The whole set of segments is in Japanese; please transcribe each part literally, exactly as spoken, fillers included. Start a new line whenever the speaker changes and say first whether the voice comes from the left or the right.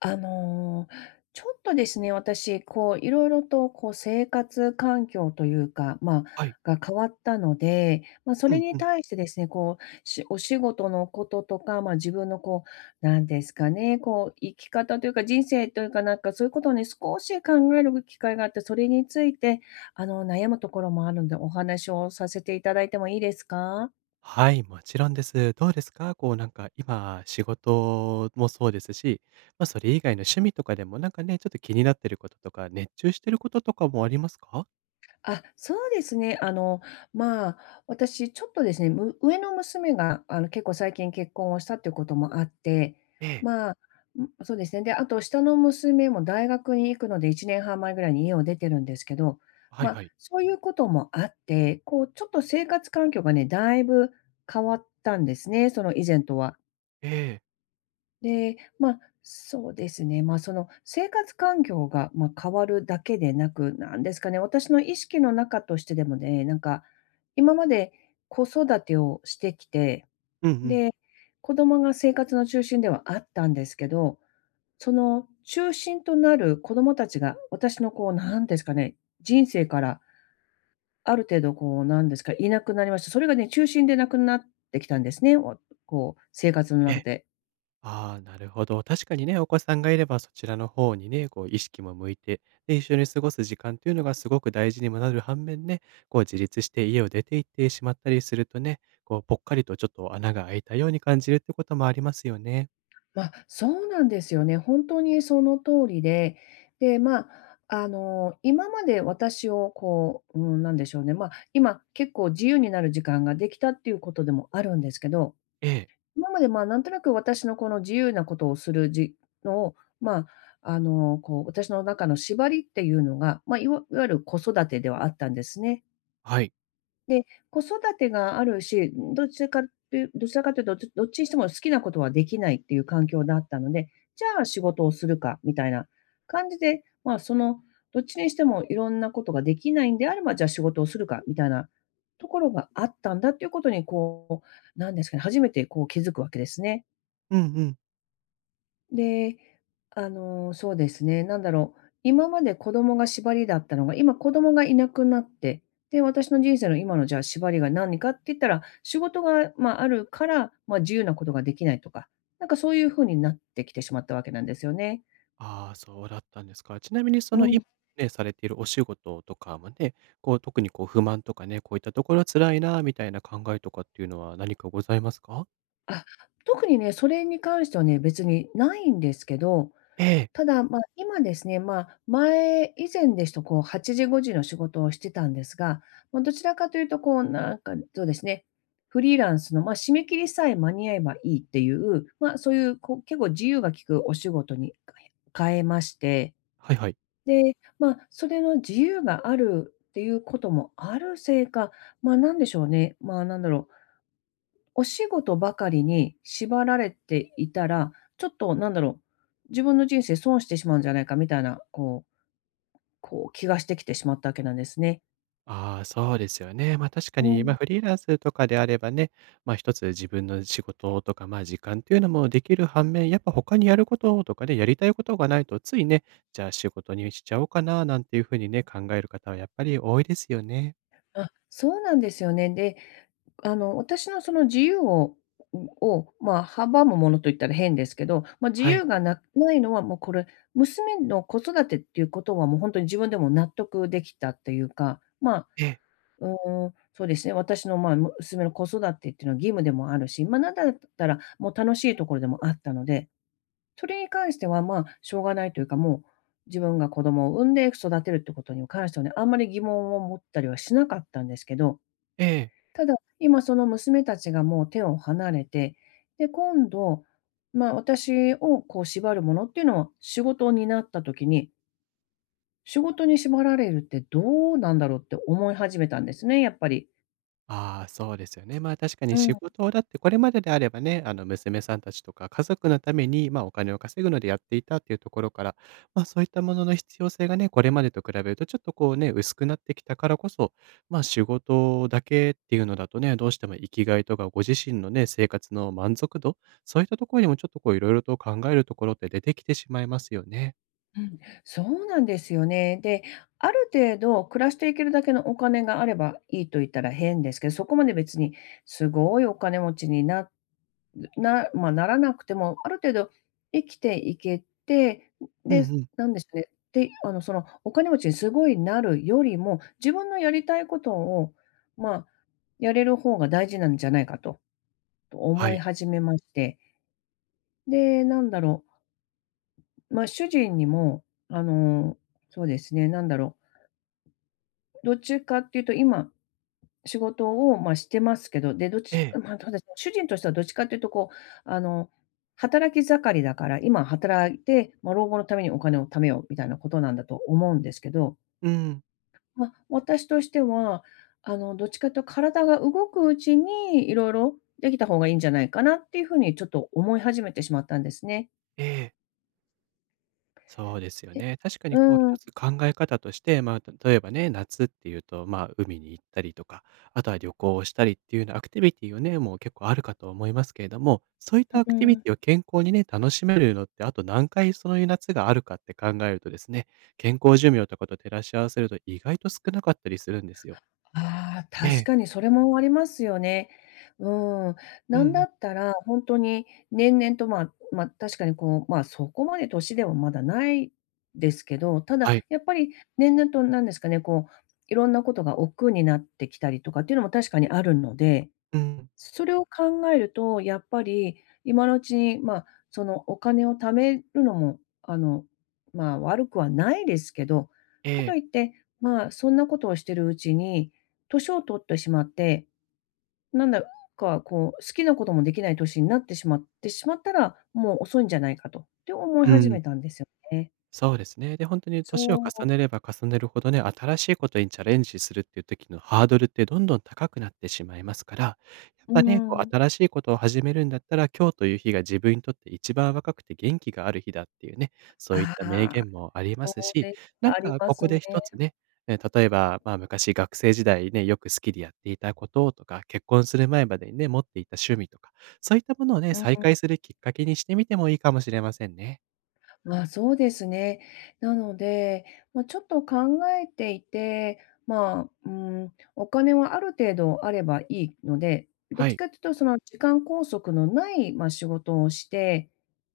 left: あの、ちょっとですね、私、こう、いろいろと、こう、生活環境というか、まあ、
right: はい。
left: が変わったので、まあ、そ
right: う
left: れ
right: んう
left: に
right: ん。
left: 対してですね、こう、しお仕事のこととか、ま、あ自分のこう、なんですかね、こう、生き方というか、人生というか、なんかそういうことをね、少し考える機会があって、それについて、あの、悩むところもあるんで、お話をさせていただいてもいいですか？
right: はい、もちろんです。どうですか？こうなんか今、仕事もそうですし、ま、それ以外の趣味とかでもなんかね、ちょっと気になってることとか、熱中してることとかもありますか？
left: あ、そうですね。あの、まあ、私ちょっとですね、む上の娘が、あの、結構最近結婚をしたっていうこともあって、
right: ええ、
left: まあ、ん、そうですね。で、あと下の娘も大学に行くので、いちねんはん前ぐらいに家を出てるんですけど、
right: はい
left: まあ、
right: はい。
left: そういうこともあって、こう、ちょっと生活環境がね、だいぶ変わったんですね、その以前とは。
right: ええ、
left: で、まあ、そうですね、まあ、その、生活環境が、まあ、変わるだけでなく、なんですかね、私の意識の中としてでもね、なんか、今まで子育てをしてきて、
right: うんうん。
left: で、子供が生活の中心ではあったんですけど、その中心となる子供たちが、私のこう、なんですかね、人生からある程度こう、なんですか、いなくなりました。それがね、中心でなくなってきたんですね、おこう、生活の
right: え
left: 中
right: え、
left: で。
right: ああ、なるほど。確かにね、お子さんがいればそちらの方にね、こう意識も向いて、で、一緒に過ごす時間というのがすごく大事にもなる反面ね、こう自立して家を出て行ってしまったりするとね、こうぽっかりとちょっと穴が開いたように感じるってこともありますよね。
left: まあ、そうなんですよね。本当にその通りで、で、まあ、あの、今まで私をこう、うん、なんでしょうね、まあ、今結構自由になる時間ができたっていうことでもあるんですけど、
right: ええ、
left: 今まで、まあ、なんとなく私のこの自由なことをするじのを、まあ、あの、こう、私の中の縛りっていうのが、まあ、いわいわゆる子育てではあったんですね。
right: はい。
left: で、子育てがあるし、どちらかっどちらかというと、どどっちにしても好きなことはできないっていう環境だったので、じゃあ仕事をするかみたいな感じで、まあ、その、どっちにしてもいろんなことができないんであれば、じゃあ仕事をするかみたいなところがあったんだっていうことにこう、なんですかね、初めてこう気づくわけですね。
right: うんうん。
left: で、あの、そうですね、なんだろう、今まで子供が縛りだったのが、今子供がいなくなって、で、私の人生の今のじゃあ縛りが何かって言ったら、仕事が、まあ、あるから、まあ、自由なことができないとか、なんかそういう風になってきてしまったわけなんですよね。
right: ああ、そうだったんですか。ちなみにそ
left: う
right: の今
left: ん。
right: ね、されているお仕事とかもね、こう特にこう不満とかね、こういったところ辛いなみたいな考えとかっていうのは何かございますか？
left: あ、特にね、それに関してはね、別にないんですけど
right: ええ、
left: ただ、まあ、今ですね、まあ、前以前ですと、こうはちじごじの仕事をしてたんですが、まあ、どちらかというと、こうなんか、そうですね、フリーランスの、まあ、締め切りさえ間に合えばいいっていう、まあ、そういう、こう、結構自由が利くお仕事に変えまして、
right: はいはい。
left: で、まあ、それの自由があるっていうこともあるせいか、まあ、なんでしょうね、まあ、なんだろう、お仕事ばかりに縛られていたら、ちょっとなんだろう、自分の人生損してしまうんじゃないかみたいな、こうこう気がしてきてしまったわけなんですね。
right: ああ、そうですよね。ま、あ確か
left: う
right: に、ま、
left: ん。
right: フリーランスとかであればね、ま、あ一つ自分の仕事とか、ま、あ時間っていうのもできる反面、やっぱ他にやることとかね、やりたいことがないとついね、じゃあ仕事にしちゃおうかななんていうふうにね、考える方はやっぱり多いですよね。
left: あ、そうなんですよね。で、あの、私のその自由をを、まあ、阻むものといったら変ですけど、まあ、自
right: はい。
left: 由がなないのはもうこれ、娘の子育てっていうことはもう本当に自分でも納得できたっていうか、まあ
right: ええ。
left: うーん、そうですね。私の、まあ、娘の子育てっていうのは義務でもあるし、まあ、なんだったら、もう楽しいところでもあったので、それに関しては、まあ、しょうがないというか、もう自分が子供を産んで育てるってことに関してはね、あんまり疑問を持ったりはしなかったんですけど、
right: ええ。
left: ただ、今その娘たちがもう手を離れて、で、今度、まあ、私をこう縛るものっていうのは仕事になった時に、仕事に縛られるってどうなんだろうって思い始めたんですね、やっぱり。
right: ああ、そうですよね。まあ、確かに
left: う
right: 仕
left: ん。
right: 事だって、これまでであればね、あの、娘さんたちとか家族のために、まあ、お金を稼ぐのでやっていたっていうところから、まあ、そういったものの必要性がね、これまでと比べるとちょっとこうね、薄くなってきたからこそ、まあ、仕事だけっていうのだとね、どうしても生きがいとかご自身のね、生活の満足度、そういったところにもちょっとこう、いろいろと考えるところって出てきてしまいますよね。
left: うん、そうなんですよね。で、ある程度暮らしていけるだけのお金があればいいと言ったら変ですけど、そこまで別にすごいお金持ちにななまあ、ならなくても、ある程度生きていけて、
right: うんう
left: で、
right: ん。
left: なんでしょうね、で、あの、そのお金持ちにすごいなるよりも、自分のやりたいことを、まあ、やれる方が大事なんじゃないかとと
right: は
left: 思い
right: い。
left: 始めまして、で、なんだろう、まあ、主人にも、あの、そうですね、なんだろうどっちかっていうと、今、仕事を、まあ、してますけど、で、どっち
right: ええ。
left: まあ、ただ主人としてはどっちかっていうと、こう、あの、働き盛りだから、今働いて、ま、老後のためにお金を貯めようみたいなことなんだと思うんですけど、
right: うん。
left: ま、私としては、あの、どっちかというと体が動くうちに、いろいろできた方がいいんじゃないかなっていう風にちょっと思い始めてしまったんですね。
right: ええ。そうですよ
left: で
right: ね。確かに
left: う
right: こう
left: ん、
right: 一
left: う
right: つ考え方として、まあ、た例えばね、夏っていうと、まあ、海に行ったりとか、あとは旅行をしたりっていうようなアクティビティをね、もう結構あるかと思いますけれども、そういったアクティビ
left: ー
right: ティを健康にね、楽しめるのって、あと何回その夏があるかって考えるとですね、健康寿命とかと照らし合わせると意外と少なかったりするんですよ。
left: ああ、
right: え
left: 確か
right: え。
left: にそれもありますよね。うん。
right: うん
left: なん
right: う
left: だ
right: ん。
left: ったら、本当に年々と、まあ、まあ、確かにこう、まあ、そこまで年ではまだないですけど、ただ
right: はい。
left: やっぱり年々となんですかね、こう、いろんなことが億劫になってきたりとかっていうのも確かにあるので
right: うん。
left: それを考えると、やっぱり今のうちに、まあ、そのお金を貯めるのも、あの、まあ、悪くはないですけど、
right: え
left: かと
right: え。
left: いって、まあ、そんなことをしてるうちに、年を取ってしまって、なんだかこう、好きなこともできない年になってしまってしまったら、もう遅いんじゃないかとって思い
right: う
left: 始
right: ん。
left: めたんですよね。
right: そうですね。で、本当に年を
left: そう、
right: 重ねれば重ねるほどね、新しいことにチャレンジするっていう時のハードルってどんどん高くなってしまいますから、やっ
left: う
right: ぱね、こ
left: ん。
right: う新しいことを始めるんだったら、今日という日が自分にとって一番若くて元気がある日だっていうね、そういっ
left: あ
right: た名
left: あ、
right: 言もありま
left: そ
right: す
left: う
right: し、
left: です、
right: なん
left: あり
right: か
left: ま
right: ここ
left: すね。
right: で一つね、え、例えば、まあ、昔学生時代ね、よく好きでやっていたこととか、結婚する前までにね、持っていた趣味とか、そういったものをね、
left: うん。
right: 再開するきっかけにしてみてもいいかもしれませんね。
left: まあ、そうですね。なので、まあ、ちょっと考えていて、まあ、うん、お金はある程度あればいいので、どっ
right: は
left: ち
right: い。
left: かというとその時間拘束のない、まあ、仕事をして、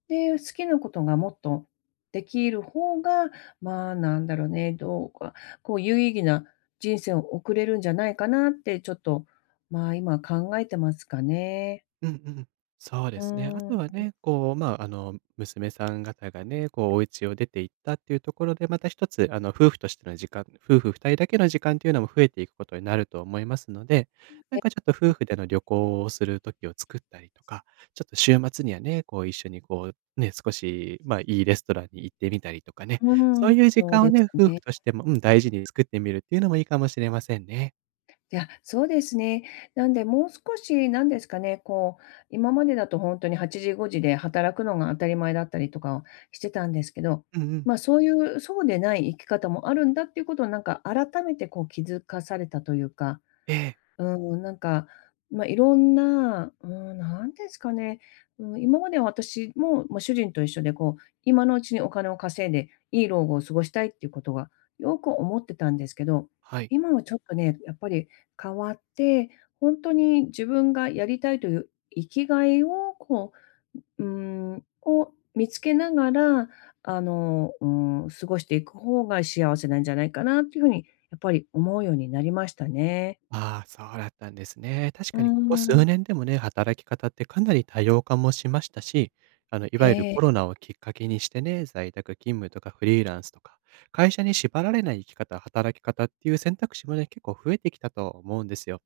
left: で、好きなことがもっとできる方が、まあ、なんだろうね、どうか、こう有意義な人生を送れるんじゃないかなってちょっと、まあ、今考えてますかね。
right: うんうん。そうで
left: う
right: すね。あと
left: ん。
right: はね、こう、まあ、あの、娘さん方がね、こう、お家を出て行ったっていうところで、また一つ、あの、夫婦としての時間、夫婦二人だけの時間っていうのも増えていくことになると思いますので、なん
left: え
right: かちょっと夫婦での旅行をする時を作ったりとか、ちょっと週末にはね、こう、一緒にこう、ね、少し、まあ、いいレストランに行ってみたりとかね、
left: う
right: そう
left: ん、
right: いう時
left: そう
right: 間を
left: です
right: ね、夫婦
left: ね。
right: としても、うん、大事に作ってみるっていうのもいいかもしれませんね。
left: いや、そうですね。なんで、もう少し、なんですかね、こう、今までだと本当にはちじ、ごじで働くのが当たり前だったりとかをしてたんですけど、
right: うんうん。
left: ま、あそういう、そうでない生き方もあるんだっていうことをなんか改めてこう気づかされたというか
right: ええ。
left: うん、なんか、まあ、いろんな、うん、なんですかね、うん、今までは私も、まあ、主人と一緒でこう、今のうちにお金を稼いで、いい老後を過ごしたいっていうことがよく思ってたんですけど、
right: はい。
left: 今はちょっとね、やっぱり変わって、本当に自分がやりたいという生きがいをこう、うん、を見つけながら、あの、うん、過ごしていく方が幸せなんじゃないかなっていう風にやっぱり思うようになりましたね。
right: ああ、そうだったんですね。確
left: う
right: かにここ数
left: ん。
right: 年でもね、働き方ってかなり多様化もしましたし、あの、い
left: え
right: わゆる
left: え、
right: コロナをきっかけにしてね、在宅勤務とかフリーランスとか、会社に縛られない生き方、働き方っていう選択肢もね、結構増えてきたと思うんですよ。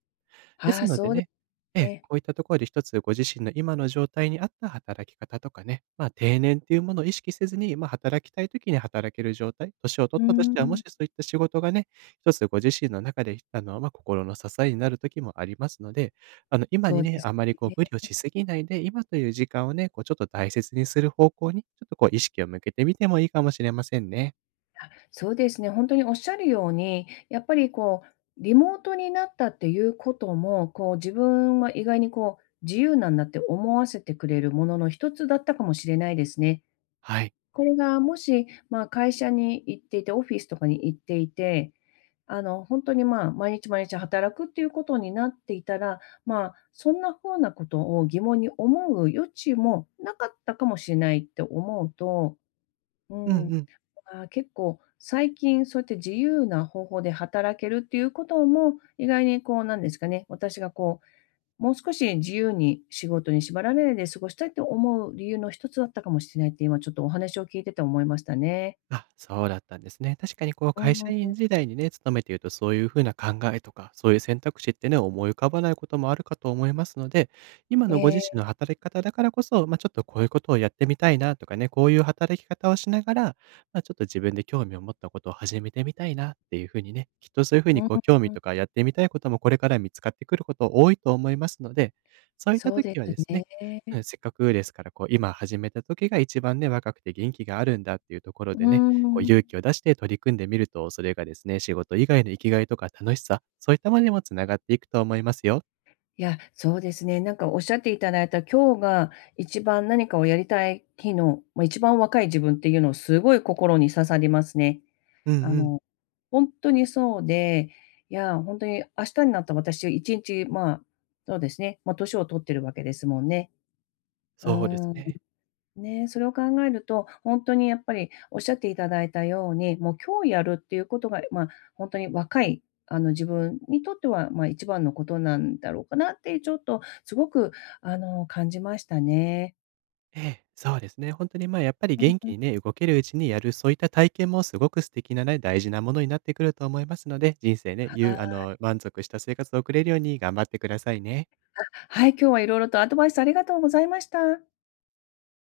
right: で
left: あ
right: す
left: あ、
right: の
left: そ
right: で
left: うで
right: ね、え
left: す
right: え、
left: ね。
right: こういったところで一つご自身の今の状態に合った働き方とかね、まあ、定年っていうものを意識せずに、まあ、働きたい時に働ける状態、年を取
left: う
right: ったとし
left: ー
right: ては、もし
left: ん、
right: そういった仕事がね、一つご自身の中で、あの、まあ、心の支えになる時もありますので、あの、今
left: そ
right: に
left: う
right: ね、
left: です
right: あまりこう
left: ね。
right: 無理をしすぎないで、今という時間をね、こうちょっと大切にする方向に、ちょっとこう意識を向けてみてもいいかもしれませんね。
left: あ、そうですね、本当におっしゃるように、やっぱりこう、リモートになったっていうことも、こう、自分は意外にこう、自由なんだって思わせてくれるものの一つだったかもしれないですね。
right: はい。
left: これがもし、まあ、会社に行っていて、オフィスとかに行っていて、あの、本当に、まあ、毎日毎日働くっていうことになっていたら、まあ、そんなふうなことを疑問に思う余地もなかったかもしれないって思うと、う
right: うん
left: ん、
right: うん。
left: まあー結構最近そうやって自由な方法で働けるっていうことも、意外にこう、なんですかね、私がこもう少し自由に仕事に縛られないで過ごしたいと思う理由の一つだったかもしれないって今ちょっとお話を聞いてて思いましたね。
right: あ、そうだったんですね。確かにこう
left: う
right: 会
left: ん。
right: 社員時代にね、勤めているとそういう風な考えとか、そういう選択肢ってね、思い浮かばないこともあるかと思いますので、今
left: え
right: のご自
left: え、
right: 身の働き方だからこそ、ま、ちょっとこういうことをやってみたいなとかね、こういう働き方をしながら、ま、ちょっと自分で興味を持ったことを始めてみたいなっていう風にね、きっとそういう風に
left: うん、
right: こう興味とかやってみたいこともこれから見つかってくること多いと思いますので、そういった
left: そうで
right: 時は
left: す
right: ですね、
left: ね。
right: うん、せっかくですから、こう今始めた時が一番ね、若くて元気があるんだっていうところで
left: う
right: ね、こう
left: ん。
right: 勇気を出して取り組んでみると、それがですね、仕事以外の生きがいとか楽しさ、そういったものにもつながっていくと思いますよ。
left: いや、そうですね。なんかおっしゃっていただいた今日が一番何かをやりたい日の、まあ、一番若い自分っていうのをすごい心に刺さりますね。
right: うん
left: あ
right: うん。
left: の、本当にそうで、いや、本当に明日になった私一日、まあ、そうですね、まあ、年を取ってるわけですもんね。う
right: そうです
left: ーん、
right: ね。
left: ね、それを考えると、本当にやっぱりおっしゃっていただいたように、もう今日やるっていうことが、ま、あ本当に若い、あの、自分にとっては、まあ、一番のことなんだろうかなってちょっとすごく、あの、感じましたね。
right: ええ、そうですね。本当に、ま、やっぱり
left: うん
right: 元
left: う
right: 気
left: ん。
right: にね、動けるうちにやる、そういった体験もすごく素敵なね、大事なものになってくると思いますので、人生ね、ゆうあ
left: は
right: の、満足した生活を送れるように頑張ってくださいね。
left: はい、今日は色々とアドバイスありがとうございました。